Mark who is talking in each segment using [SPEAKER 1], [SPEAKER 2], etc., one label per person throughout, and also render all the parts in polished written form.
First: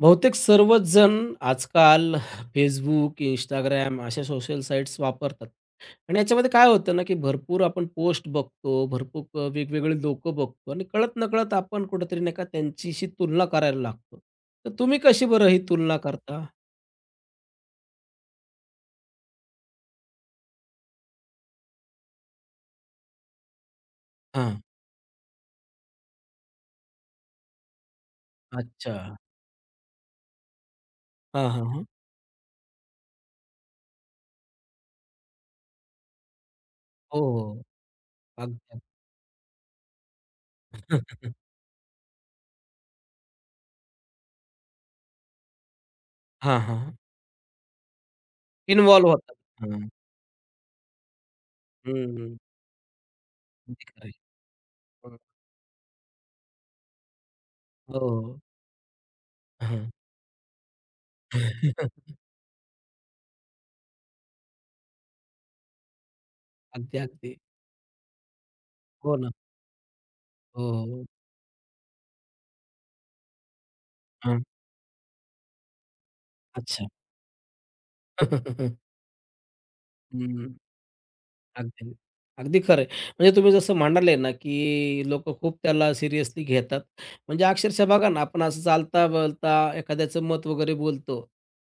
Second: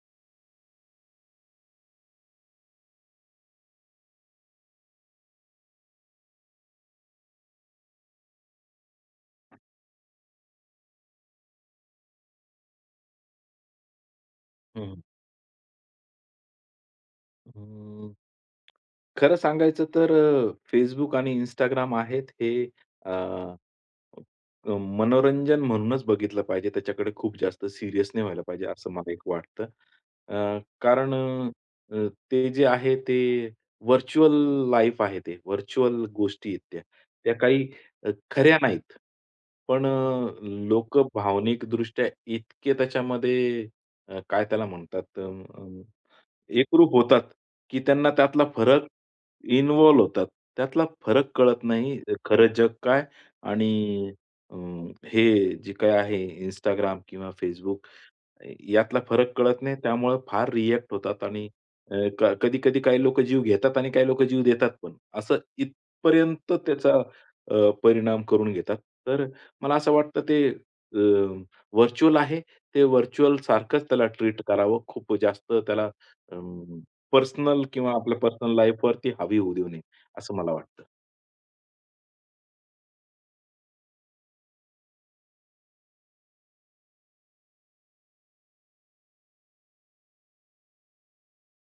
[SPEAKER 1] बहुतेक सर्वच जण आजकाल Facebook, इंस्टाग्राम अशा सोशल साईट्स वापरतात. आणि याच्यामध्ये काय होतं ना, की भरपूर आपण पोस्ट बघतो, भरपूर वेगवेगळे लोकं बघतो आणि कळत-नकळत आपण कुठेतरी नाही का त्यांच्याशी तुलना करायला लागतो. तर तुम्ही
[SPEAKER 2] हं.
[SPEAKER 1] कशी बरं ही तुलना करता?
[SPEAKER 2] अं, खरं सांगायचं तर Facebook आणि Instagram आहेत हे अ,
[SPEAKER 1] हां.
[SPEAKER 2] अ, मनोरंजन म्हणूनच बघितलं पाहिजे. त्याच्याकडे खूप जास्त सीरियस नाही व्हायला पाहिजे असं
[SPEAKER 1] अच्छा.
[SPEAKER 2] मला एक वाटतं. कारण
[SPEAKER 1] हां, हां, हां.
[SPEAKER 2] ते जे आहे ते व्हर्चुअल लाईफ आहे ते. व्हर्चुअल गोष्टी आहेत त्या.
[SPEAKER 1] हो,
[SPEAKER 2] त्या
[SPEAKER 1] हो.
[SPEAKER 2] काही खऱ्या
[SPEAKER 1] अगदी.
[SPEAKER 2] नाहीत. पण लोकं भावनिकदृष्ट्या इतके त्याच्यामध्ये काय त्याला म्हणतात?
[SPEAKER 1] हां,
[SPEAKER 2] एकरूप
[SPEAKER 1] हां.
[SPEAKER 2] होतात, की त्यांना त्यातला फरक
[SPEAKER 1] इन्व्हॉल्व होतात. हां.
[SPEAKER 2] इन्व्हॉल्व होतात. त्यातला फरक कळत नाही.
[SPEAKER 1] हं.
[SPEAKER 2] खरं जग काय
[SPEAKER 1] अगदी खरं
[SPEAKER 2] आणि
[SPEAKER 1] आहे.
[SPEAKER 2] अ,
[SPEAKER 1] हो.
[SPEAKER 2] हे जे काही आहे Instagram किंवा Facebook
[SPEAKER 1] हो.
[SPEAKER 2] यातला फरक कळत नाही
[SPEAKER 1] हां.
[SPEAKER 2] त्यामुळे फार रिएक्ट होतात आणि अ, क कधी-कधी काही लोकं जीव घेतात आणि काही लोकं जीव देतात पण. असं इथपर्यंत त्याचा
[SPEAKER 1] अगदी, अगदी.
[SPEAKER 2] परिणाम करून घेतात.
[SPEAKER 1] हो
[SPEAKER 2] तर
[SPEAKER 1] ना.
[SPEAKER 2] मला असं वाटतं ते
[SPEAKER 1] हो, हो.
[SPEAKER 2] आहे. ते व्हर्चुअल सारखंच त्याला ट्रीट करावं. खूप जास्त त्याला अं,
[SPEAKER 1] अच्छा.
[SPEAKER 2] पर्सनल किंवा आपल्या पर्सनल लाईफवरती हावी होऊ देऊ नये, असं मला
[SPEAKER 1] हं.
[SPEAKER 2] वाटतं.
[SPEAKER 1] अगदी, अगदी खरं आहे. म्हणजे तुम्ही जसं म्हणाले ना, की लोकं खूप त्याला सिरियसली घेतात. म्हणजे अक्षरशः बघा ना, आपण असं चालता-बोलता एखाद्याचं मत वगैरे बोलतो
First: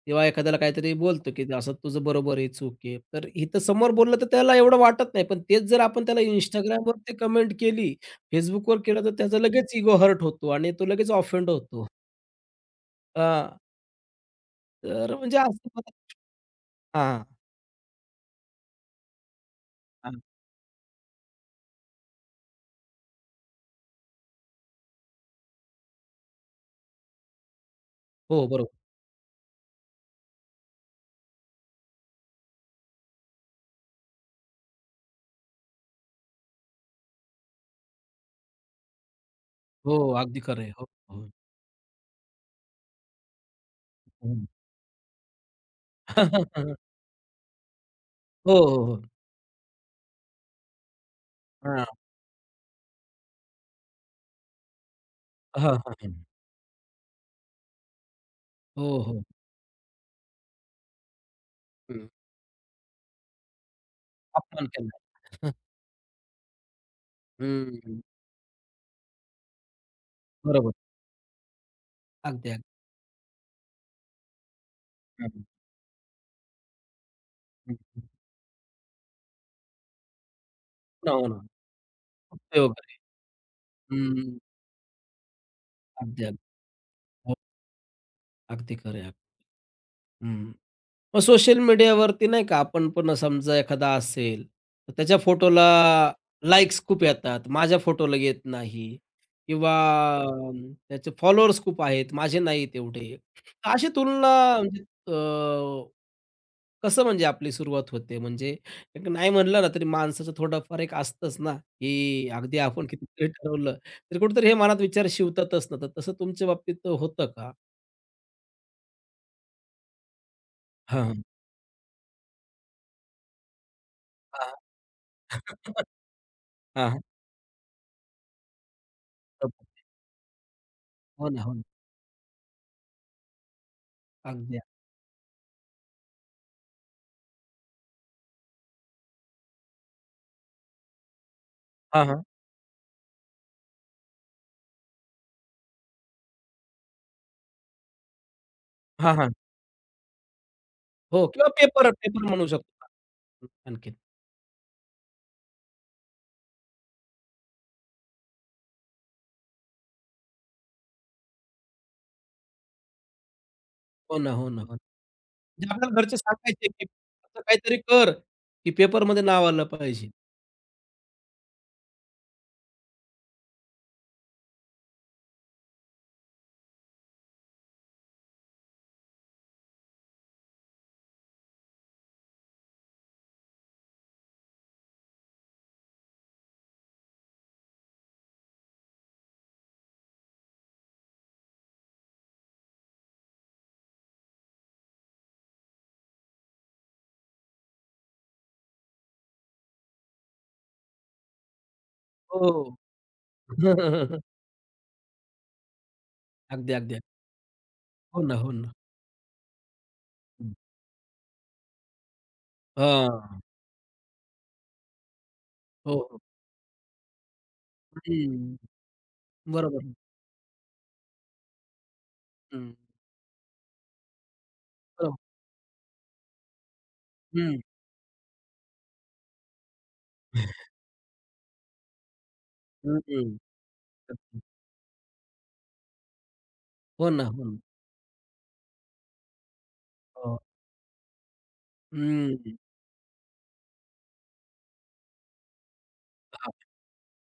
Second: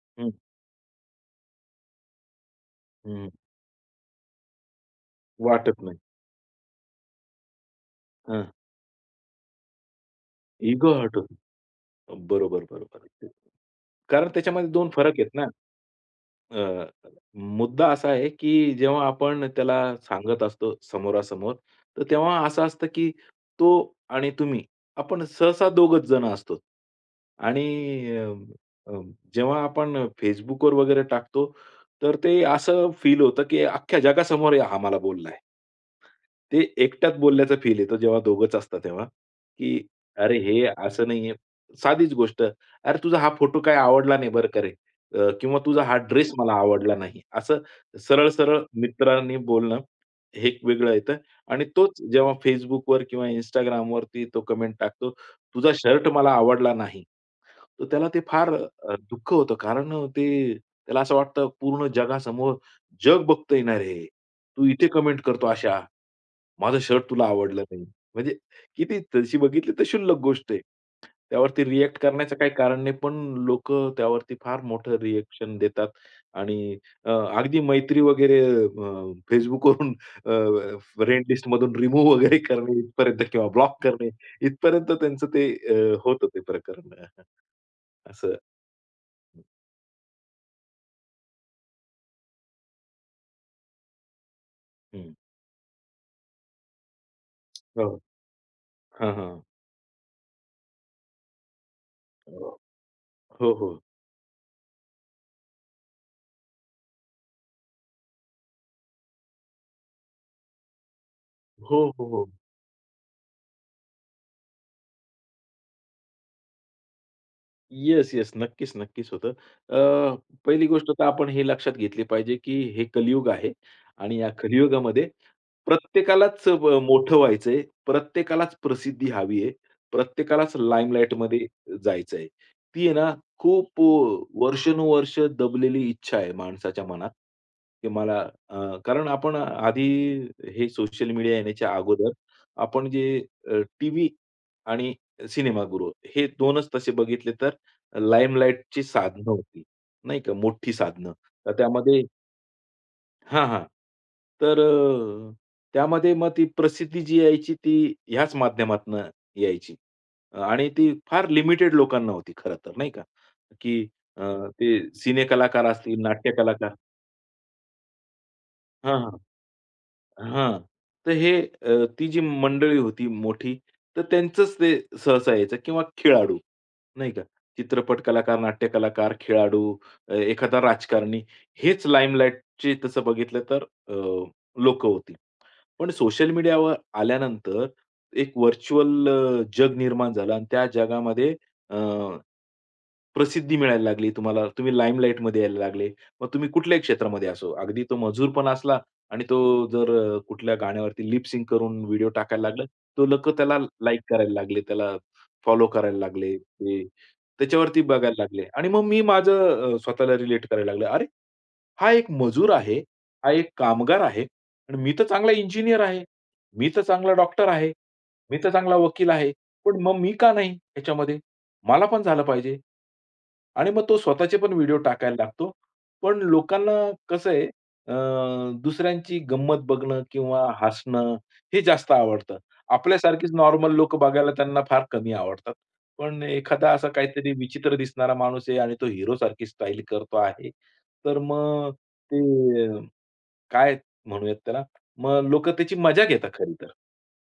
[SPEAKER 1] किंवा
[SPEAKER 2] हं,
[SPEAKER 1] एखाद्याला काहीतरी बोलतो, की असं तुझं बरोबर आहे, चूक आहे. तर
[SPEAKER 2] हं.
[SPEAKER 1] इथं समोर बोललं तर त्याला एवढं वाटत नाही. पण तेच
[SPEAKER 2] वाटत
[SPEAKER 1] जर
[SPEAKER 2] नाही.
[SPEAKER 1] आपण त्याला Instagramवर ते कमेंट केली, Facebookवर केलं, तर त्याचा लगेच इगो हर्ट होतो आणि तो
[SPEAKER 2] इगो
[SPEAKER 1] लगेच
[SPEAKER 2] हर्ट
[SPEAKER 1] ऑफेंड
[SPEAKER 2] होतो.
[SPEAKER 1] होतो.
[SPEAKER 2] बरोबर, बरोबर.
[SPEAKER 1] हां,
[SPEAKER 2] कारण त्याच्यामध्ये 2
[SPEAKER 1] तर
[SPEAKER 2] फरक आहेत
[SPEAKER 1] म्हणजे
[SPEAKER 2] ना.
[SPEAKER 1] असं
[SPEAKER 2] अ,
[SPEAKER 1] हां,
[SPEAKER 2] मुद्दा असा आहे, की जेव्हा आपण त्याला
[SPEAKER 1] हां.
[SPEAKER 2] सांगत असतो समोरासमोर, तर तेव्हा असं असतं, की तो आणि तुम्ही आपण सहसा दोघंच जण असतो. आणि अ,
[SPEAKER 1] हो, बरोबर.
[SPEAKER 2] अ, जेव्हा आपण Facebookवर वगैरे टाकतो, तर ते असं फील होतं, की अख्ख्या जगासमोर हा मला बोललाय. ते एकट्यात बोलल्याचा फील येतो जेव्हा दोघंच असतात तेव्हा, की
[SPEAKER 1] हो,
[SPEAKER 2] "अरे,
[SPEAKER 1] अगदी खरं
[SPEAKER 2] हे
[SPEAKER 1] आहे. हो,
[SPEAKER 2] असं
[SPEAKER 1] हो.
[SPEAKER 2] नाहीये." साधीच गोष्ट, "अरे, तुझा हा फोटो काय आवडला नाही
[SPEAKER 1] हं.
[SPEAKER 2] बरं का रे?" किंवा तुझा हा ड्रेस मला आवडला नाही. असं
[SPEAKER 1] हो,
[SPEAKER 2] सरळ-सरळ
[SPEAKER 1] हो, हो.
[SPEAKER 2] मित्रांनी बोलणं हे एक वेगळं येतं आणि
[SPEAKER 1] हां.
[SPEAKER 2] तोच जेव्हा Facebookवर किंवा Instagramवरती तो कमेंट टाकतो, "तुझा
[SPEAKER 1] हां, हां,
[SPEAKER 2] शर्ट
[SPEAKER 1] हां.
[SPEAKER 2] मला आवडला नाही." तर त्याला ते फार
[SPEAKER 1] हो, हो.
[SPEAKER 2] दुःख होतं कारण ते त्याला असं वाटतं पूर्ण
[SPEAKER 1] हं.
[SPEAKER 2] जगासमोर जग बघतंय ना रे! तू
[SPEAKER 1] अपमान
[SPEAKER 2] इथे
[SPEAKER 1] केला.
[SPEAKER 2] कमेंट करतो अशा. माझं शर्ट तुला आवडलं नाही.
[SPEAKER 1] हं.
[SPEAKER 2] म्हणजे किती तशी बघितली तर क्षुल्लक गोष्ट आहे.
[SPEAKER 1] बरोबर.
[SPEAKER 2] त्यावरती रिएक्ट करण्याचं काही
[SPEAKER 1] अगदी, अगदी.
[SPEAKER 2] कारण नाही. पण लोकं त्यावरती फार मोठं
[SPEAKER 1] हं,
[SPEAKER 2] रिएक्शन देतात आणि अगदी
[SPEAKER 1] हं,
[SPEAKER 2] मैत्री
[SPEAKER 1] हं.
[SPEAKER 2] वगैरे अ, Facebookवरून
[SPEAKER 1] हो ना.
[SPEAKER 2] फ्रेंड
[SPEAKER 1] हो ना.
[SPEAKER 2] लिस्टमधून रिमूव्ह वगैरे
[SPEAKER 1] उपयोग
[SPEAKER 2] करणे
[SPEAKER 1] आहे.
[SPEAKER 2] इथपर्यंत किंवा ब्लॉक करणे
[SPEAKER 1] हं.
[SPEAKER 2] इथपर्यंत त्यांचं ते
[SPEAKER 1] अगदी,
[SPEAKER 2] होतं
[SPEAKER 1] अगदी.
[SPEAKER 2] ते प्रकरण.
[SPEAKER 1] हो,
[SPEAKER 2] असं.
[SPEAKER 1] अगदी खरं आहे. हं. मग सोशल मीडियावरती नाही का आपण पण समजा एखादा असेल, तर
[SPEAKER 2] हं.
[SPEAKER 1] त्याच्या फोटोला लाइक्स खूप येतात, माझ्या
[SPEAKER 2] हो.
[SPEAKER 1] फोटोला येत नाही
[SPEAKER 2] हां, हां.
[SPEAKER 1] किंवा अ, त्याचे फॉलोअर्स खूप आहेत, माझे नाहीत एवढे.
[SPEAKER 2] हो, हो.
[SPEAKER 1] अशी तुलना म्हणजे कसं म्हणजे आपली सुरुवात होते? म्हणजे एक नाही म्हणलं ना, तरी माणसाचं थोडंफार एक असतंच ना,
[SPEAKER 2] हो, हो, हो.
[SPEAKER 1] की अगदी आपण कितीतरी ठरवलं, तरी कुठेतरी हे मनात विचार शिवतातच ना. तर तसं तुमच्या बाबतीत होतं का?
[SPEAKER 2] Yes, yes. नक्कीच, नक्कीच होतं. अ, पहिली गोष्ट तर
[SPEAKER 1] हां, हां.
[SPEAKER 2] आपण हे लक्षात घेतली पाहिजे, की हे कलियुग आहे आणि या
[SPEAKER 1] हां,
[SPEAKER 2] कलियुगामध्ये प्रत्येकालाच
[SPEAKER 1] हां.
[SPEAKER 2] मोठं व्हायचंय, प्रत्येकालाच प्रसिद्धी हवी आहे, प्रत्येकालाच
[SPEAKER 1] हो ना,
[SPEAKER 2] लाईमलाईटमध्ये
[SPEAKER 1] हो ना.
[SPEAKER 2] जायचं आहे. ती आहे ना खूप
[SPEAKER 1] अगदी.
[SPEAKER 2] वर्षानुवर्ष दबलेली इच्छा आहे माणसाच्या मनात, की मला कारण आपण आधी हे सोशल मीडिया येण्याच्या
[SPEAKER 1] हां,
[SPEAKER 2] अगोदर
[SPEAKER 1] हां.
[SPEAKER 2] आपण जे टीव्ही आणि सिनेमागृह हे 2च तसे बघितले तर लाईमलाईटची
[SPEAKER 1] हां,
[SPEAKER 2] साधनं
[SPEAKER 1] हां.
[SPEAKER 2] होती, नाही का, मोठी साधनं.
[SPEAKER 1] हो किंवा
[SPEAKER 2] तर
[SPEAKER 1] पेपर
[SPEAKER 2] त्यामध्ये
[SPEAKER 1] पेपर म्हणू शकतो
[SPEAKER 2] हां, हां.
[SPEAKER 1] आपण आणखीन.
[SPEAKER 2] तर त्यामध्ये मग ती प्रसिद्धी जी यायची ती ह्याच माध्यमातनं यायची आणि ती फार लिमिटेड लोकांना होती खरं तर, नाही का, की
[SPEAKER 1] हो
[SPEAKER 2] अ,
[SPEAKER 1] ना, हो ना, हो ना.
[SPEAKER 2] ते सिनेकलाकार
[SPEAKER 1] म्हणजे
[SPEAKER 2] असतील,
[SPEAKER 1] आपल्याला घरचे सांगायचे,
[SPEAKER 2] नाट्यकलाकार
[SPEAKER 1] की असं काहीतरी कर, की
[SPEAKER 2] हां, हां.
[SPEAKER 1] पेपरमध्ये नाव आलं पाहिजे.
[SPEAKER 2] हां. तर हे ती जी मंडळी होती मोठी, तर त्यांचंच ते सहसा यायचं किंवा खेळाडू, नाही का. चित्रपट कलाकार, नाट्य कलाकार, खेळाडू, एखादा राजकारणी हेच लाईमलाईटचे तसं बघितलं तर लोक होती. पण सोशल मीडियावर आल्यानंतर एक व्हर्चुअल जग निर्माण झालं आणि त्या जगामध्ये अ, प्रसिद्धी मिळायला लागली तुम्हाला. तुम्ही लाईमलाईटमध्ये यायला लागले. मग तुम्ही कुठल्याही क्षेत्रामध्ये असो, अगदी तो मजूर पण असला आणि तो जर कुठल्या गाण्यावरती लिप करून व्हिडिओ टाकायला लागला,
[SPEAKER 1] हो.
[SPEAKER 2] तो लोकं त्याला लाईक करायला लागले, त्याला फॉलो करायला लागले.
[SPEAKER 1] अगदी,
[SPEAKER 2] ते
[SPEAKER 1] अगदी. अगदी.
[SPEAKER 2] त्याच्यावरती बघायला
[SPEAKER 1] हो ना,
[SPEAKER 2] लागले
[SPEAKER 1] हो
[SPEAKER 2] आणि
[SPEAKER 1] ना.
[SPEAKER 2] मग मी माझं स्वतःला रिलेट करायला लागलो. अरे! हा एक मजूर आहे, हा
[SPEAKER 1] हां.
[SPEAKER 2] एक कामगार आहे आणि मी तर चांगला इंजिनिअर
[SPEAKER 1] हो,
[SPEAKER 2] आहे,
[SPEAKER 1] हो.
[SPEAKER 2] मी तर चांगला डॉक्टर आहे, मी तर
[SPEAKER 1] हं,
[SPEAKER 2] चांगला वकील आहे. पण
[SPEAKER 1] बरोबर.
[SPEAKER 2] मग मी का नाही ह्याच्यामध्ये? मला पण झालं पाहिजे.
[SPEAKER 1] हं,
[SPEAKER 2] आणि मग तो स्वतःचे पण व्हिडिओ
[SPEAKER 1] हो.
[SPEAKER 2] टाकायला लागतो. पण लोकांना कसं आहे
[SPEAKER 1] हं,
[SPEAKER 2] अ, दुसऱ्यांची गंमत बघणं किंवा हसणं हे जास्त आवडतं.
[SPEAKER 1] हं,
[SPEAKER 2] आपल्यासारखीच
[SPEAKER 1] हं.
[SPEAKER 2] नॉर्मल लोक बघायला त्यांना फार कमी आवडतात. पण एखादा असा
[SPEAKER 1] हो ना,
[SPEAKER 2] काहीतरी
[SPEAKER 1] हो ना.
[SPEAKER 2] विचित्र दिसणारा माणूस आहे आणि तो हिरोसारखी स्टाईल करतो
[SPEAKER 1] हो.
[SPEAKER 2] आहे, तर मग ते
[SPEAKER 1] हं,
[SPEAKER 2] काय म्हणूयात त्याला, मग लोकं त्याची मजा घेतात खरी
[SPEAKER 1] हां,
[SPEAKER 2] तर.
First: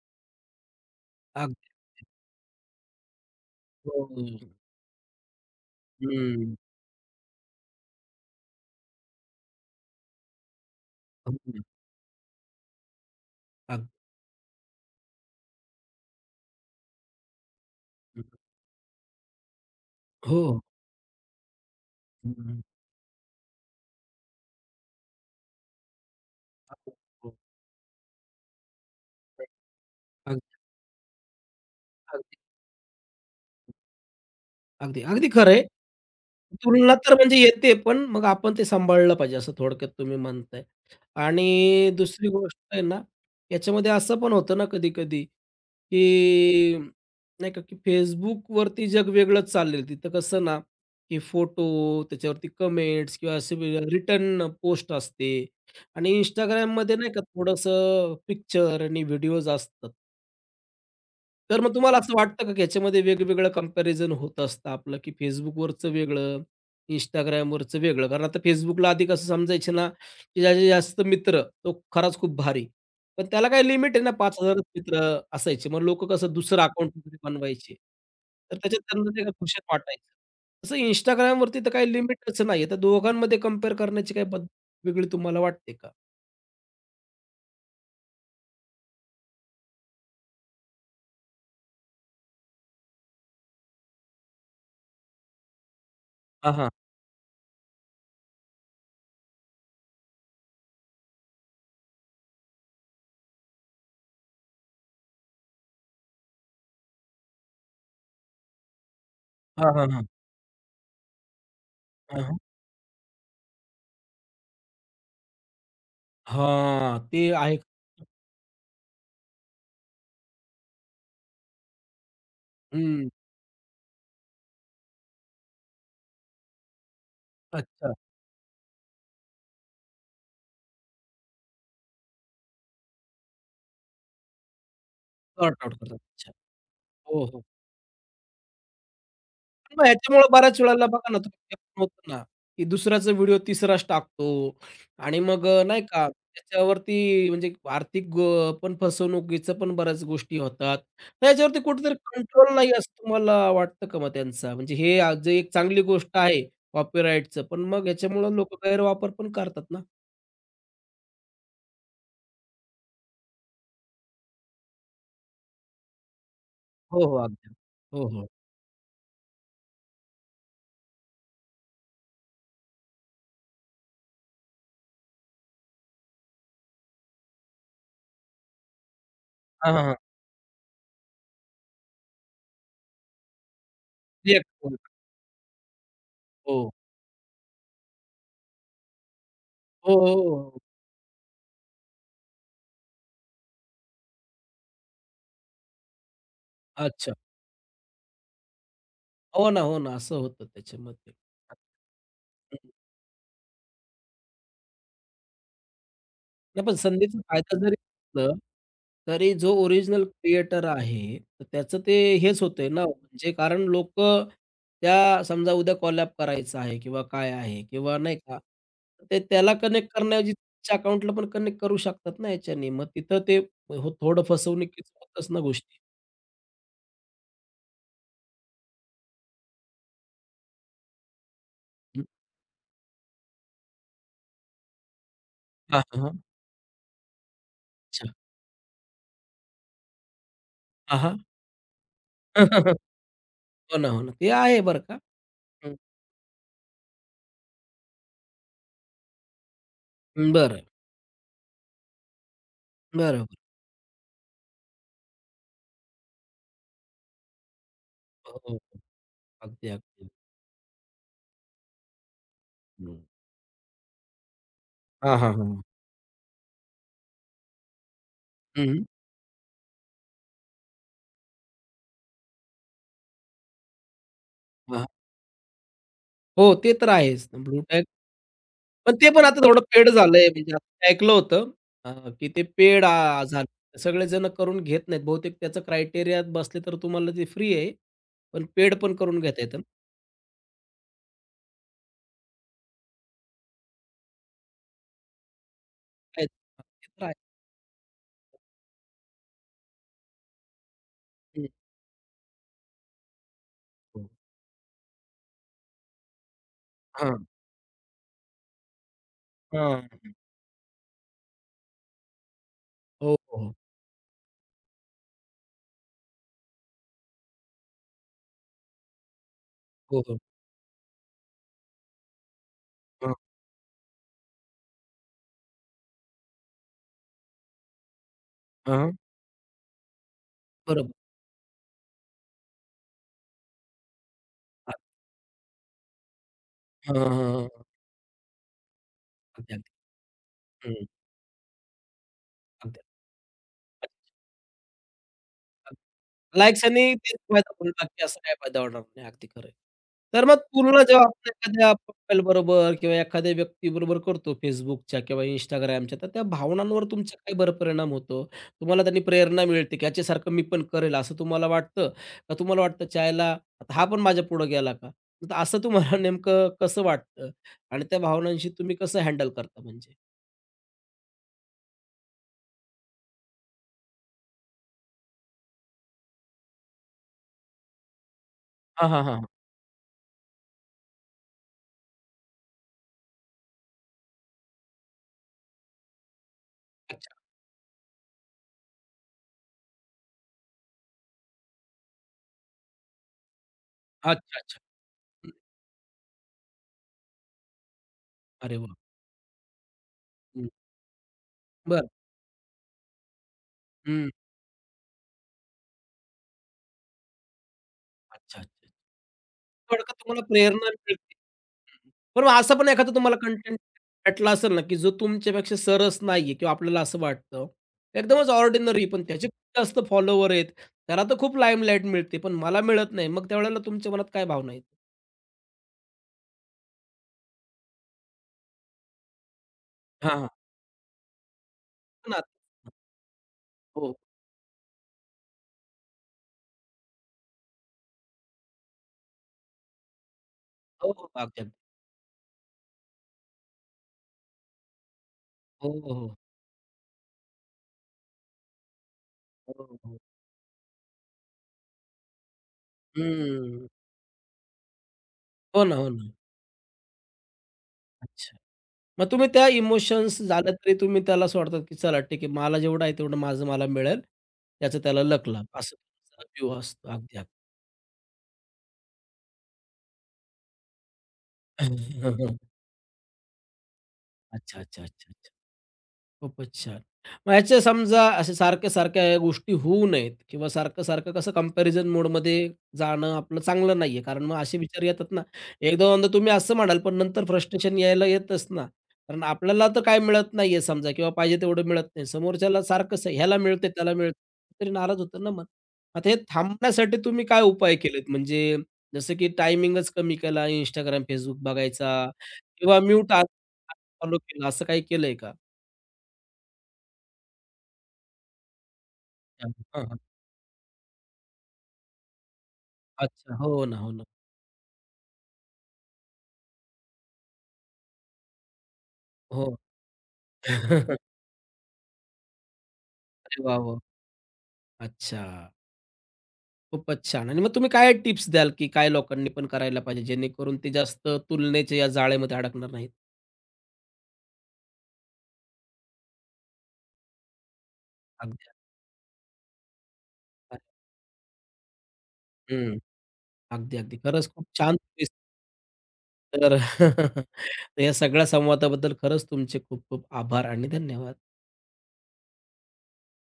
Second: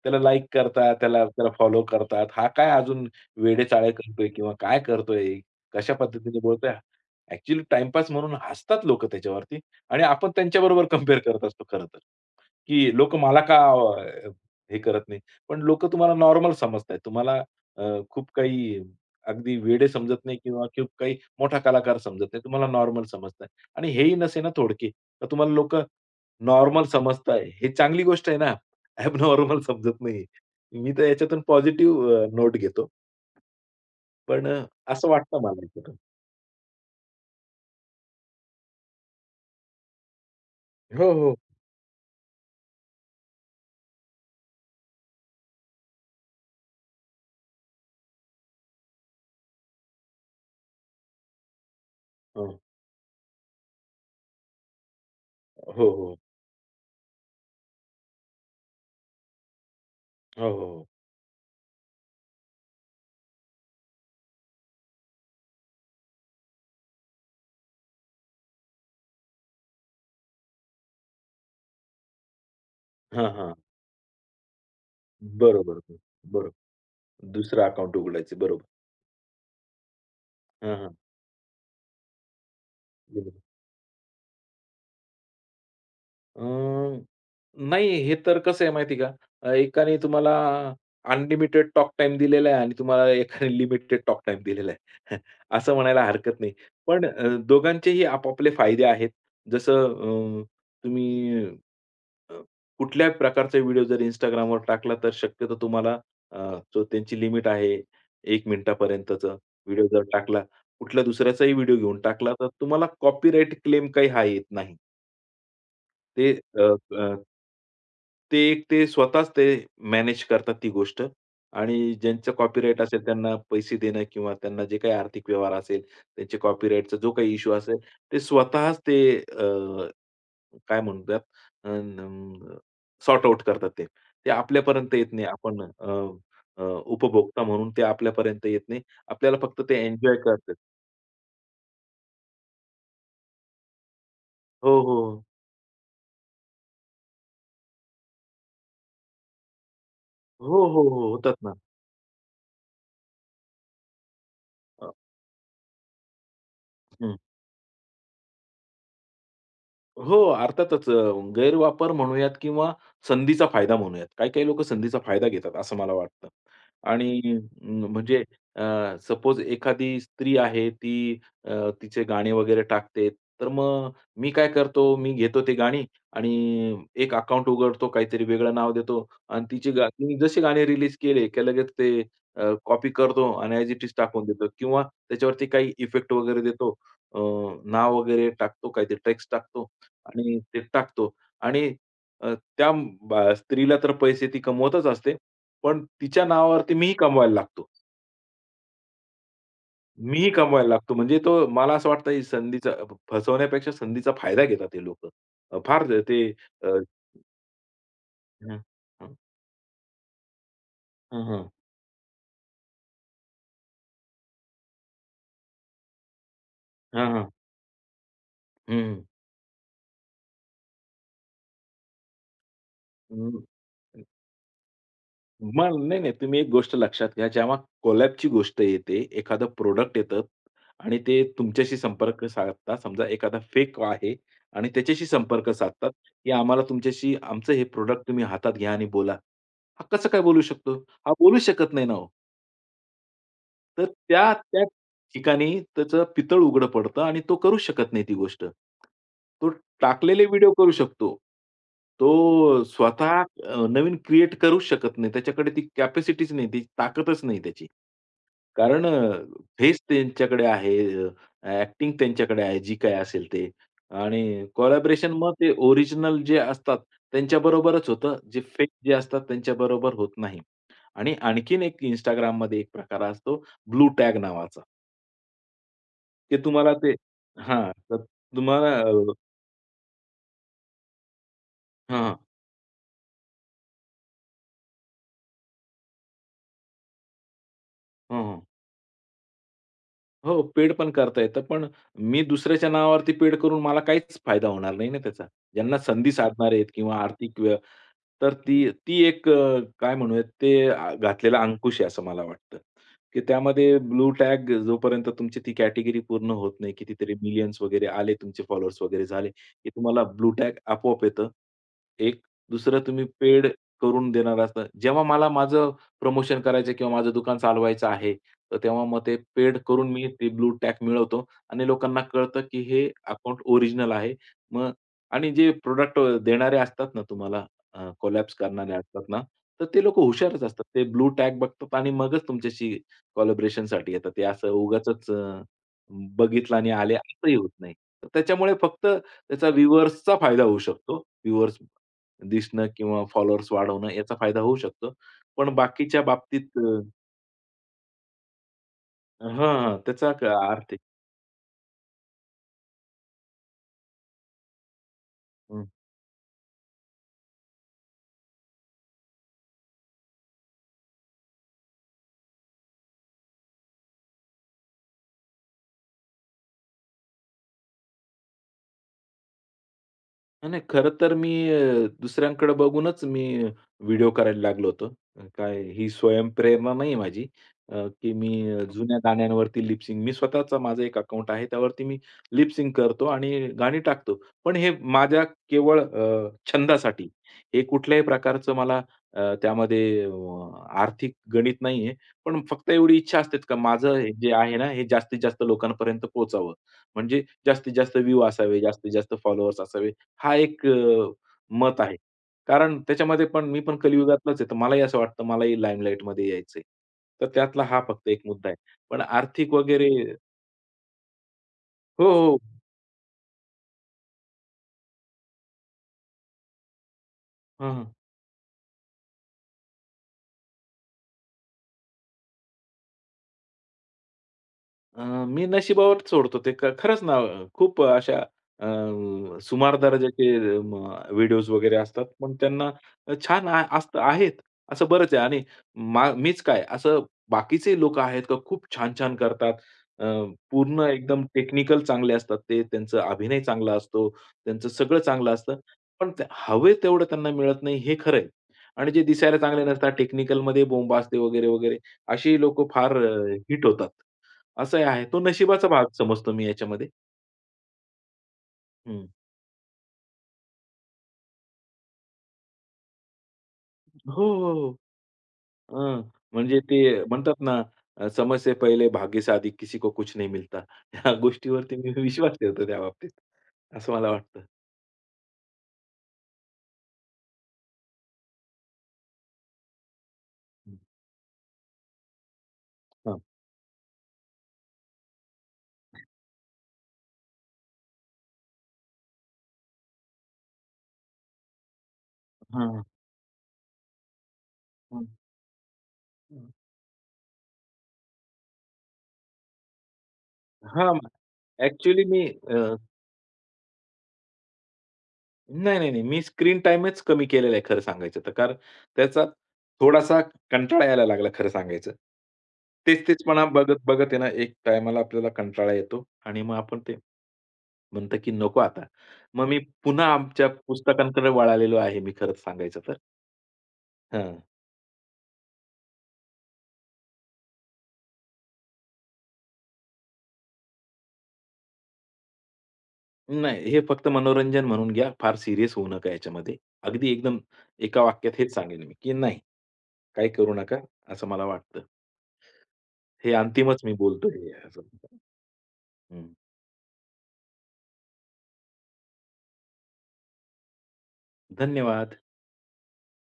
[SPEAKER 2] त्याला लाइक करतात, त्याला त्याला
[SPEAKER 1] अगदी.
[SPEAKER 2] फॉलो करतात. हा काय अजून वेडे-चाळे
[SPEAKER 1] हो,
[SPEAKER 2] करतोय
[SPEAKER 1] हं,
[SPEAKER 2] किंवा काय करतोय, कशा पद्धतीने बोलतोय. ॲक्चुअली टाईमपास म्हणून हसतात लोकं त्याच्यावरती आणि आपण त्यांच्याबरोबर कंपेअर
[SPEAKER 1] हो
[SPEAKER 2] करत असतो
[SPEAKER 1] ना.
[SPEAKER 2] खरं तर, की लोकं मला का
[SPEAKER 1] अगदी.
[SPEAKER 2] हे करत नाही. पण लोकं तुम्हाला नॉर्मल समजतायत. तुम्हाला अ, खूप काही अगदी वेडे समजत नाही
[SPEAKER 1] हो.
[SPEAKER 2] किंवा खूप काही मोठा कलाकार समजत नाही.
[SPEAKER 1] हं,
[SPEAKER 2] तुम्हाला नॉर्मल समजताय आणि हेही नसे ना थोडके, तर तुम्हाला लोकं नॉर्मल
[SPEAKER 1] हो. हो.
[SPEAKER 2] समजताय. हे चांगली गोष्ट आहे ना. ॲबनॉर्मल समजत नाहीये.
[SPEAKER 1] अगदी,
[SPEAKER 2] मी तर याच्यातून पॉझिटिव्ह
[SPEAKER 1] अगदी.
[SPEAKER 2] नोट घेतो. पण
[SPEAKER 1] अगदी,
[SPEAKER 2] असं
[SPEAKER 1] अगदी
[SPEAKER 2] वाटतं
[SPEAKER 1] खरं
[SPEAKER 2] मला
[SPEAKER 1] आहे.
[SPEAKER 2] याच्यातून.
[SPEAKER 1] तुलना तर म्हणजे येते, पण मग आपण ते सांभाळलं पाहिजे असं थोडक्यात तुम्ही म्हणताय.
[SPEAKER 2] हो, हो.
[SPEAKER 1] आणि दुसरी गोष्ट आहे ना, याच्यामध्ये असं पण होतं ना कधी-कधी, की नाही का, की Facebookवरती जग वेगळंच चाललेलं. तिथं कसं ना, की फोटो, त्याच्यावरती
[SPEAKER 2] हो,
[SPEAKER 1] कमेंट्स किंवा असे रिटर्न पोस्ट असते
[SPEAKER 2] हो,
[SPEAKER 1] आणि
[SPEAKER 2] हो.
[SPEAKER 1] Instagramमध्ये नाही का थोडंसं पिक्चर आणि व्हिडिओज असतात.
[SPEAKER 2] हो, हो.
[SPEAKER 1] तर मग तुम्हाला असं वाटतं का की ह्याच्यामध्ये वेगवेगळं कंपॅरिझन होत असतं आपलं, की Facebookवरचं वेगळं, Instagramवरचं वेगळं? कारण आता Facebookला आधी कसं समजायचे ना, की ज्याचे जास्त मित्र तो खराच खूप भारी. पण
[SPEAKER 2] हां,
[SPEAKER 1] त्याला
[SPEAKER 2] हां.
[SPEAKER 1] काही लिमिट आहे ना, 5,000च मित्र असायचे.
[SPEAKER 2] बरोबर,
[SPEAKER 1] मग लोकं कसं
[SPEAKER 2] बरोबर.
[SPEAKER 1] दुसरं अकाउंट
[SPEAKER 2] दुसरं
[SPEAKER 1] बनवायचे.
[SPEAKER 2] अकाउंट उघडायचं.
[SPEAKER 1] तर
[SPEAKER 2] बरोबर.
[SPEAKER 1] त्याच्यात त्यांना ते खुशाल वाटायचं. तसं
[SPEAKER 2] हां, हां.
[SPEAKER 1] Instagramवरती तर काही लिमिटच नाही तर दोघांमध्ये
[SPEAKER 2] बरोबर.
[SPEAKER 1] कंपेअर करण्याची काही पद्धत वेगळी तुम्हाला वाटते का?
[SPEAKER 2] अ नाही, हे तर कसं आहे माहिती का? एकाने तुम्हाला अनलिमिटेड टॉक टाइम दिलेला आहे आणि तुम्हाला एकाने लिमिटेड टॉक टाइम दिलेला आहे. असं म्हणायला हरकत नाही.
[SPEAKER 1] हां, हां.
[SPEAKER 2] पण दोघांचेही आपापले फायदे आहेत. जसं अ, तुम्ही अ, कुठल्या प्रकारचा व्हिडिओ जर Instagramवर टाकला तर शक्यतो तुम्हाला तो त्यांची लिमिट आहे 1 मिनिटापर्यंतचा
[SPEAKER 1] हां,
[SPEAKER 2] व्हिडिओ
[SPEAKER 1] हां,
[SPEAKER 2] जर
[SPEAKER 1] हां.
[SPEAKER 2] टाकला. कुठला दुसऱ्याचाही व्हिडिओ घेऊन
[SPEAKER 1] हां,
[SPEAKER 2] टाकला
[SPEAKER 1] हां.
[SPEAKER 2] तर तुम्हाला कॉपीराइट क्लेम काही हा येत नाही. ते
[SPEAKER 1] ते आहे.
[SPEAKER 2] ते एक ते स्वतःच ते मॅनेज करतात ती गोष्ट आणि ज्यांचं कॉपीराइट असेल
[SPEAKER 1] हं.
[SPEAKER 2] त्यांना पैसे देणं किंवा त्यांना जे काही आर्थिक व्यवहार असेल, त्यांचे कॉपीराइटचा जो काही इश्यू असेल,
[SPEAKER 1] अच्छा.
[SPEAKER 2] ते स्वतःच ते काय म्हणतात अ, न सॉर्ट आउट करतात ते. ते आपल्यापर्यंत येत नाही.
[SPEAKER 1] सॉर्ट
[SPEAKER 2] आपण
[SPEAKER 1] आउट
[SPEAKER 2] अ,
[SPEAKER 1] करतात. अच्छा.
[SPEAKER 2] अ,
[SPEAKER 1] हो, हो.
[SPEAKER 2] उपभोक्ता म्हणून ते आपल्यापर्यंत येत नाही. आपल्याला फक्त
[SPEAKER 1] पण
[SPEAKER 2] ते
[SPEAKER 1] मग
[SPEAKER 2] एन्जॉय
[SPEAKER 1] ह्याच्यामुळे
[SPEAKER 2] करतात.
[SPEAKER 1] बऱ्याच वेळेला बघा ना, तुम्ही ते पण होतं ना, की दुसऱ्याचा व्हिडिओ तिसराच टाकतो
[SPEAKER 2] हो,
[SPEAKER 1] आणि
[SPEAKER 2] हो.
[SPEAKER 1] मग नाही का त्याच्यावरती म्हणजे आर्थिक पण फसवणुकीचं पण बऱ्याच गोष्टी
[SPEAKER 2] हो, हो,
[SPEAKER 1] होतात.
[SPEAKER 2] हो. हो.
[SPEAKER 1] तर
[SPEAKER 2] होतात ना.
[SPEAKER 1] याच्यावरती कुठेतरी कंट्रोल नाही असं तुम्हाला वाटतं का मग त्यांचा? म्हणजे
[SPEAKER 2] अ,
[SPEAKER 1] हे जे एक चांगली गोष्ट आहे कॉपीराइटचं, पण मग ह्याच्यामुळे लोकं गैरवापर पण करतात ना?
[SPEAKER 2] हो, अर्थातच गैरवापर म्हणूयात किंवा संधीचा फायदा म्हणूयात. काही-काही लोक संधीचा फायदा घेतात असं मला वाटतं.
[SPEAKER 1] हो, हो.
[SPEAKER 2] आणि
[SPEAKER 1] अगदी. हो,
[SPEAKER 2] म्हणजे
[SPEAKER 1] हो.
[SPEAKER 2] सपोज एखादी स्त्री आहे ती तिचे गाणे वगैरे टाकते. तर मग मी काय करतो, मी घेतो ते गाणी आणि एक अकाउंट उघडतो, काहीतरी वेगळं नाव देतो आणि तिची
[SPEAKER 1] हां, हां,
[SPEAKER 2] गा
[SPEAKER 1] हां.
[SPEAKER 2] मी जसे गाणे रिलीज केले की लगेच ते कॉपी करतो आणि ॲज इट इज टाकून देतो
[SPEAKER 1] रिएक्ट हो.
[SPEAKER 2] किंवा त्याच्यावरती काही इफेक्ट वगैरे देतो.
[SPEAKER 1] हो,
[SPEAKER 2] अ, नाव वगैरे टाकतो, काहीतरी टेक्स्ट टाकतो
[SPEAKER 1] हो, हो,
[SPEAKER 2] आणि
[SPEAKER 1] हो.
[SPEAKER 2] ते टाकतो आणि अ, त्या स्त्रीला तर पैसे ती कमवतच असते. पण तिच्या नावावरती मीही
[SPEAKER 1] अच्छा.
[SPEAKER 2] कमवायला लागतो.
[SPEAKER 1] हो ना, हो ना. असं
[SPEAKER 2] मीही
[SPEAKER 1] होतं
[SPEAKER 2] कमवायला लागतो.
[SPEAKER 1] त्याच्यामध्ये.
[SPEAKER 2] म्हणजे तो मला असं वाटतं ही संधीचा फसवण्यापेक्षा संधीचा फायदा घेतात हे लोक, फार ते
[SPEAKER 1] नाही
[SPEAKER 2] अ,
[SPEAKER 1] पण संधीचा फायदा जरी घेतलं,
[SPEAKER 2] हं, हं,
[SPEAKER 1] तरी जो ओरिजिनल क्रिएटर आहे,
[SPEAKER 2] हं,
[SPEAKER 1] तर
[SPEAKER 2] हं.
[SPEAKER 1] त्याचं ते हेच होतंय ना, म्हणजे कारण लोक त्या समजा उद्या कोलॅब करायचं आहे किंवा काय आहे किंवा नाही का,
[SPEAKER 2] हं, हं.
[SPEAKER 1] ते त्याला कनेक्ट करण्याऐवजी तुमच्या अकाउंटला पण कनेक्ट करू शकतात ना याच्याने. मग तिथं ते हो
[SPEAKER 2] हं.
[SPEAKER 1] थोडं फसवणुकीचं होतच ना
[SPEAKER 2] मग
[SPEAKER 1] गोष्टी.
[SPEAKER 2] नाही, नाही. तुम्ही एक गोष्ट लक्षात घ्या, जेव्हा कोलॅबची गोष्ट येते, एखादं प्रोडक्ट येतं आणि ते तुमच्याशी
[SPEAKER 1] हं.
[SPEAKER 2] संपर्क साधतात. समजा एखादा फेक आहे आणि त्याच्याशी संपर्क
[SPEAKER 1] हां,
[SPEAKER 2] साधतात,
[SPEAKER 1] हां, हां.
[SPEAKER 2] की आम्हाला तुमच्याशी आमचं हे प्रोडक्ट
[SPEAKER 1] अच्छा.
[SPEAKER 2] तुम्ही हातात घ्या आणि बोला. हा कसं काय बोलू शकतो?
[SPEAKER 1] हां,
[SPEAKER 2] हा
[SPEAKER 1] हां.
[SPEAKER 2] बोलू शकत नाही ना हो.
[SPEAKER 1] हो
[SPEAKER 2] तर
[SPEAKER 1] ना, हो ना. ते
[SPEAKER 2] त्या,
[SPEAKER 1] आहे
[SPEAKER 2] त्या
[SPEAKER 1] बरं का.
[SPEAKER 2] ठिकाणी
[SPEAKER 1] हं.
[SPEAKER 2] त्याचं पितळ उघडं पडतं आणि तो करूच शकत नाही ती गोष्ट. तो टाकलेले व्हिडिओ
[SPEAKER 1] बरं,
[SPEAKER 2] करू शकतो. तो स्वतः
[SPEAKER 1] बरोबर.
[SPEAKER 2] नवीन क्रिएट करूच शकत नाही. त्याच्याकडे ती कॅपॅसिटीच नाही, ती ताकदच नाही त्याची.
[SPEAKER 1] हो, हो. हो.
[SPEAKER 2] कारण
[SPEAKER 1] अगदी,
[SPEAKER 2] फेस
[SPEAKER 1] अगदी.
[SPEAKER 2] त्यांच्याकडे आहे, अ, ॲक्टिंग त्यांच्याकडे आहे, जी काही
[SPEAKER 1] हं.
[SPEAKER 2] असेल ते आणि कोलॅबोरेशन
[SPEAKER 1] हां,
[SPEAKER 2] मग
[SPEAKER 1] हां,
[SPEAKER 2] ते
[SPEAKER 1] हां.
[SPEAKER 2] ओरिजिनल जे असतात त्यांच्याबरोबरच होतं. जे फेक
[SPEAKER 1] हं.
[SPEAKER 2] जे असतात त्यांच्याबरोबर होत नाही. आणि आणखीन एक Instagramमध्ये एक प्रकार असतो ब्लू टॅग नावाचा. ते
[SPEAKER 1] हो,
[SPEAKER 2] तुम्हाला
[SPEAKER 1] ते तर
[SPEAKER 2] ते
[SPEAKER 1] आहेच.
[SPEAKER 2] हां,
[SPEAKER 1] BlueTag
[SPEAKER 2] तर तुम्हाला
[SPEAKER 1] पण ते पण आता थोडं पेड झालंय म्हणजे असं ऐकलं होतं
[SPEAKER 2] हां, हां.
[SPEAKER 1] की ते पेड झालं सगळेजण करून घेत नाहीत. बहुतेक त्याचं क्रायटेरियात बसले तर तुम्हाला ते फ्री आहे.
[SPEAKER 2] हं, हं.
[SPEAKER 1] पण पेड पण करून घेता येतं ना.
[SPEAKER 2] हो, पेड पण करता येतं. पण मी दुसऱ्याच्या नावावरती पेड करून मला काहीच फायदा होणार नाही ना त्याचा. ज्यांना संधी
[SPEAKER 1] काय
[SPEAKER 2] साधणार
[SPEAKER 1] हां,
[SPEAKER 2] आहेत
[SPEAKER 1] ते
[SPEAKER 2] किंवा
[SPEAKER 1] तर आहे.
[SPEAKER 2] आर्थिक व्य तर ती ती एक काय म्हणूयात ते घातलेला
[SPEAKER 1] हं,
[SPEAKER 2] अंकुश आहे असं मला वाटतं, की त्यामध्ये
[SPEAKER 1] हो.
[SPEAKER 2] ब्लू टॅग जोपर्यंत तुमची ती कॅटेगरी पूर्ण होत नाही, कितीतरी
[SPEAKER 1] हां,
[SPEAKER 2] मिलियन्स वगैरे आले, तुमचे फॉलोअर्स वगैरे झाले, की तुम्हाला ब्लू टॅग आपोआप येतं. एक दुसरं तुम्ही
[SPEAKER 1] हो,
[SPEAKER 2] पेड
[SPEAKER 1] हो,
[SPEAKER 2] करून देणार असता. जेव्हा मला माझं प्रमोशन करायचं आहे किंवा माझं दुकान चालवायचं आहे, तर तेव्हा मग ते पेड करून
[SPEAKER 1] हो,
[SPEAKER 2] मी
[SPEAKER 1] हो.
[SPEAKER 2] ते ब्लू टॅग मिळवतो आणि लोकांना कळतं, की हे
[SPEAKER 1] हां,
[SPEAKER 2] अकाउंट ओरिजिनल आहे. मग आणि जे प्रॉडक्ट देणारे असतात ना तुम्हाला कोलॅप्स करणारे
[SPEAKER 1] हां.
[SPEAKER 2] असतात ना, तर ते लोक हुशारच असतात. ते
[SPEAKER 1] बरोबर.
[SPEAKER 2] ब्लू टॅग बघतात आणि मगच तुमच्याशी कोलॅबोरेशनसाठी येतात. ते असं
[SPEAKER 1] हां,
[SPEAKER 2] उगाचच बघितलं आणि आले
[SPEAKER 1] हां, हां,
[SPEAKER 2] असंही होत
[SPEAKER 1] हां.
[SPEAKER 2] नाही. तर त्याच्यामुळे फक्त त्याचा
[SPEAKER 1] अगदी, अगदी.
[SPEAKER 2] व्ह्यूअर्सचा फायदा होऊ
[SPEAKER 1] हं,
[SPEAKER 2] शकतो. व्ह्यूअर्स दिसणं
[SPEAKER 1] अगदी.
[SPEAKER 2] किंवा फॉलोअर्स वाढवणं याचा फायदा होऊ शकतो. पण बाकीच्या बाबतीत
[SPEAKER 1] लाईक्सनी तेच फायदा होईल, बाकी असं काय फायदा होणार नाही. अगदी
[SPEAKER 2] हां,
[SPEAKER 1] खरं आहे.
[SPEAKER 2] हां. त्याचा
[SPEAKER 1] तर मग
[SPEAKER 2] आर्थिक.
[SPEAKER 1] पूर्ण जेव्हा आपण एखाद्या प्रोफाइल बरोबर किंवा एखाद्या व्यक्तीबरोबर करतो Facebookच्या किंवा
[SPEAKER 2] हं,
[SPEAKER 1] Instagramच्या, तर त्या भावनांवर तुमचा काय बरं परिणाम होतो? तुम्हाला त्यांनी प्रेरणा मिळते, की याच्यासारखं मी पण करेल असं तुम्हाला वाटतं? का तुम्हाला वाटतं "चायला आता हा पण माझ्या पुढं गेला का?" तर असं तुम्हाला नेमकं कसं वाटतं? आणि त्या भावनांशी तुम्ही कसं हँडल करता म्हणजे?
[SPEAKER 2] नाही, नाही. खरं तर मी दुसऱ्यांकडे बघूनच मी व्हिडिओ करायला लागलो होतो. काय ही स्वयंप्रेरणा नाही माझी की मी हो.
[SPEAKER 1] हां,
[SPEAKER 2] जुन्या
[SPEAKER 1] हां, हां.
[SPEAKER 2] गाण्यांवरती लिप सिंग मी स्वतःचा माझा एक अकाउंट आहे. त्यावरती मी लिप करतो आणि गाणी टाकतो. पण हे माझ्या केवळ छंदासाठी.
[SPEAKER 1] अच्छा.
[SPEAKER 2] हे कुठल्याही प्रकारचं मला त्यामध्ये आर्थिक गणित नाहीये. पण फक्त एवढी इच्छा असतेच का माझं हे जे
[SPEAKER 1] अच्छा,
[SPEAKER 2] आहे
[SPEAKER 1] अच्छा.
[SPEAKER 2] ना, हे जास्तीत
[SPEAKER 1] हं.
[SPEAKER 2] जास्त लोकांपर्यंत पोहोचावं. म्हणजे जास्तीत जास्त व्ह्यू
[SPEAKER 1] अरे
[SPEAKER 2] असावे,
[SPEAKER 1] वाह!
[SPEAKER 2] जास्तीत जास्त फॉलोअर्स असावे. हा
[SPEAKER 1] हं.
[SPEAKER 2] एक मत
[SPEAKER 1] बरं.
[SPEAKER 2] आहे. कारण त्याच्यामध्ये पण मी पण
[SPEAKER 1] हं.
[SPEAKER 2] कलियुगातलाच आहे, तर मलाही असं वाटतं मलाही लाईमलाईटमध्ये यायचंय. तर त्यातला हा फक्त एक
[SPEAKER 1] अच्छा,
[SPEAKER 2] मुद्दा आहे.
[SPEAKER 1] अच्छा.
[SPEAKER 2] पण आर्थिक वगैरे
[SPEAKER 1] थोडक्यात तुम्हाला प्रेरणा मिळते. हं.
[SPEAKER 2] हो,
[SPEAKER 1] बरोबर
[SPEAKER 2] हो.
[SPEAKER 1] असा पण एखादा तुम्हाला कंटेंट भेटला असेल ना, की जो तुमच्यापेक्षा सरस नाहीये किंवा आपल्याला असं वाटतं.
[SPEAKER 2] हं, हं.
[SPEAKER 1] एकदमच ऑर्डिनरी पण त्याचे खूप जास्त फॉलोवर आहेत. त्याला तर खूप लाईमलाईट मिळते, पण मला मिळत नाही. मग त्यावेळेला तुमच्या मनात काय भावना येते?
[SPEAKER 2] अ, मी नशिबावर सोडतो ते. खरंच ना, खूप अशा अ, सुमार
[SPEAKER 1] हां,
[SPEAKER 2] दर्जाचे
[SPEAKER 1] हां.
[SPEAKER 2] व्हिडिओज वगैरे असतात.
[SPEAKER 1] हो ना.
[SPEAKER 2] पण त्यांना छान आ
[SPEAKER 1] हो.
[SPEAKER 2] असतं आहेत, असं बरंच आहे. आणि मीच काय, असं बाकीचे लोकं आहेत का खूप छान-छान करतात. अ, पूर्ण
[SPEAKER 1] हो, हो.
[SPEAKER 2] एकदम
[SPEAKER 1] अगदी, अगदी.
[SPEAKER 2] टेक्निकल चांगले असतात ते. त्यांचा अभिनय चांगला असतो. त्यांचं सगळं चांगलं असतं.
[SPEAKER 1] हो,
[SPEAKER 2] पण
[SPEAKER 1] हो.
[SPEAKER 2] ते हवे तेवढं त्यांना मिळत नाही, हे खरं आणि जे दिसायला चांगले
[SPEAKER 1] हो,
[SPEAKER 2] नसतात,
[SPEAKER 1] हो.
[SPEAKER 2] टेक्निकलमध्ये बोंब असते वगैरे, वगैरे, अशी लोकं फार हिट
[SPEAKER 1] हं.
[SPEAKER 2] होतात. असं आहे. तो
[SPEAKER 1] हो
[SPEAKER 2] नशिबाचा
[SPEAKER 1] ना,
[SPEAKER 2] भाग
[SPEAKER 1] हो ना.
[SPEAKER 2] समजतो मी याच्यामध्ये.
[SPEAKER 1] अच्छा.
[SPEAKER 2] हं.
[SPEAKER 1] मग तुम्ही त्या इमोशन्स झालं तरी तुम्ही त्याला सोडतात, की चला ठीक आहे, मला जेवढं आहे तेवढं माझं मला मिळेल,
[SPEAKER 2] हो, हो, हो.
[SPEAKER 1] त्याचं त्याला लक लाभ. असं
[SPEAKER 2] हं.
[SPEAKER 1] तुमचा व्ह्यू
[SPEAKER 2] म्हणजे ते
[SPEAKER 1] असतो. अगदी,
[SPEAKER 2] म्हणतात ना, "समय से पहिले भाग्य से आधी किसी को कुछ नहीं मिलता." ह्या गोष्टीवरती मी
[SPEAKER 1] अगदी.
[SPEAKER 2] विश्वास ठेवतो त्या बाबतीत. असं मला वाटतं.
[SPEAKER 1] अच्छा, अच्छा, अच्छा. खूपच छान. मग याच्या समजा अशा सारख्या-सारख्या या गोष्टी होऊ नयेत किंवा
[SPEAKER 2] हं.
[SPEAKER 1] सारखं-सारखं कसं कंपॅरिझन मोडमध्ये जाणं
[SPEAKER 2] हां.
[SPEAKER 1] आपलं चांगलं नाहीये. कारण मग असे विचार येतात ना, एकदा-दोनदा तुम्ही असं म्हणाल, पण नंतर फ्रस्ट्रेशन यायला येतच ना. कारण आपल्याला तर काय मिळत नाहीये समजा किंवा पाहिजे तेवढं मिळत नाही. समोरच्याला
[SPEAKER 2] हां, हां.
[SPEAKER 1] सारखंच आहे, ह्याला मिळतंय, त्याला मिळतंय. तरी नाराज
[SPEAKER 2] हं.
[SPEAKER 1] होतं ना मन. आता हे थांबण्यासाठी तुम्ही काय उपाय केलेत? म्हणजे जसं की टायमिंगच कमी केला
[SPEAKER 2] हां.
[SPEAKER 1] Instagram, Facebook
[SPEAKER 2] ॲक्चुअली
[SPEAKER 1] बघायचा
[SPEAKER 2] मी अ
[SPEAKER 1] किंवा म्यूट अनफॉलो केला, असं काही केलंय का?
[SPEAKER 2] नाही, नाही, नाही. मी स्क्रीन टाईमच कमी केलेला आहे खरं सांगायचं तर. कारण त्याचा
[SPEAKER 1] अच्छा. हां, हां.
[SPEAKER 2] थोडासा कंटाळा यायला लागला खरं सांगायचं.
[SPEAKER 1] अच्छा.
[SPEAKER 2] तेच-तेचपणा
[SPEAKER 1] हो
[SPEAKER 2] बघत,
[SPEAKER 1] ना, हो ना.
[SPEAKER 2] बघत आहे ना एक टाईमाला आपल्याला कंटाळा येतो आणि मग आपण ते म्हणतो की नको आता. मग
[SPEAKER 1] हो.
[SPEAKER 2] मी पुन्हा आमच्या पुस्तकांकडे वळालेलो आहे मी खरंच सांगायचं तर.
[SPEAKER 1] अरे वाह, वाह!
[SPEAKER 2] हां.
[SPEAKER 1] अच्छा. खूपच छान. आणि मग तुम्ही काय टिप्स द्याल, की काय लोकांनी पण करायला पाहिजे, जेणेकरून ते जास्त तुलनेच्या या जाळेमध्ये अडकणार नाहीत?
[SPEAKER 2] नाही हे फक्त मनोरंजन म्हणून घ्या. फार सीरियस होऊ नका याच्यामध्ये. अगदी एकदम एका वाक्यात हेच
[SPEAKER 1] अगदी.
[SPEAKER 2] सांगेन मी की नाही काही करू नका असं मला वाटतं.
[SPEAKER 1] हं.
[SPEAKER 2] हे
[SPEAKER 1] अगदी,
[SPEAKER 2] अंतिमच मी
[SPEAKER 1] अगदी. खरंच खूप
[SPEAKER 2] बोलतोय
[SPEAKER 1] छान
[SPEAKER 2] असं.
[SPEAKER 1] टिप्स
[SPEAKER 2] हं.
[SPEAKER 1] तर तर या सगळ्या संवादाबद्दल खरंच तुमचे खूप खूप आभार आणि धन्यवाद.
[SPEAKER 2] धन्यवाद.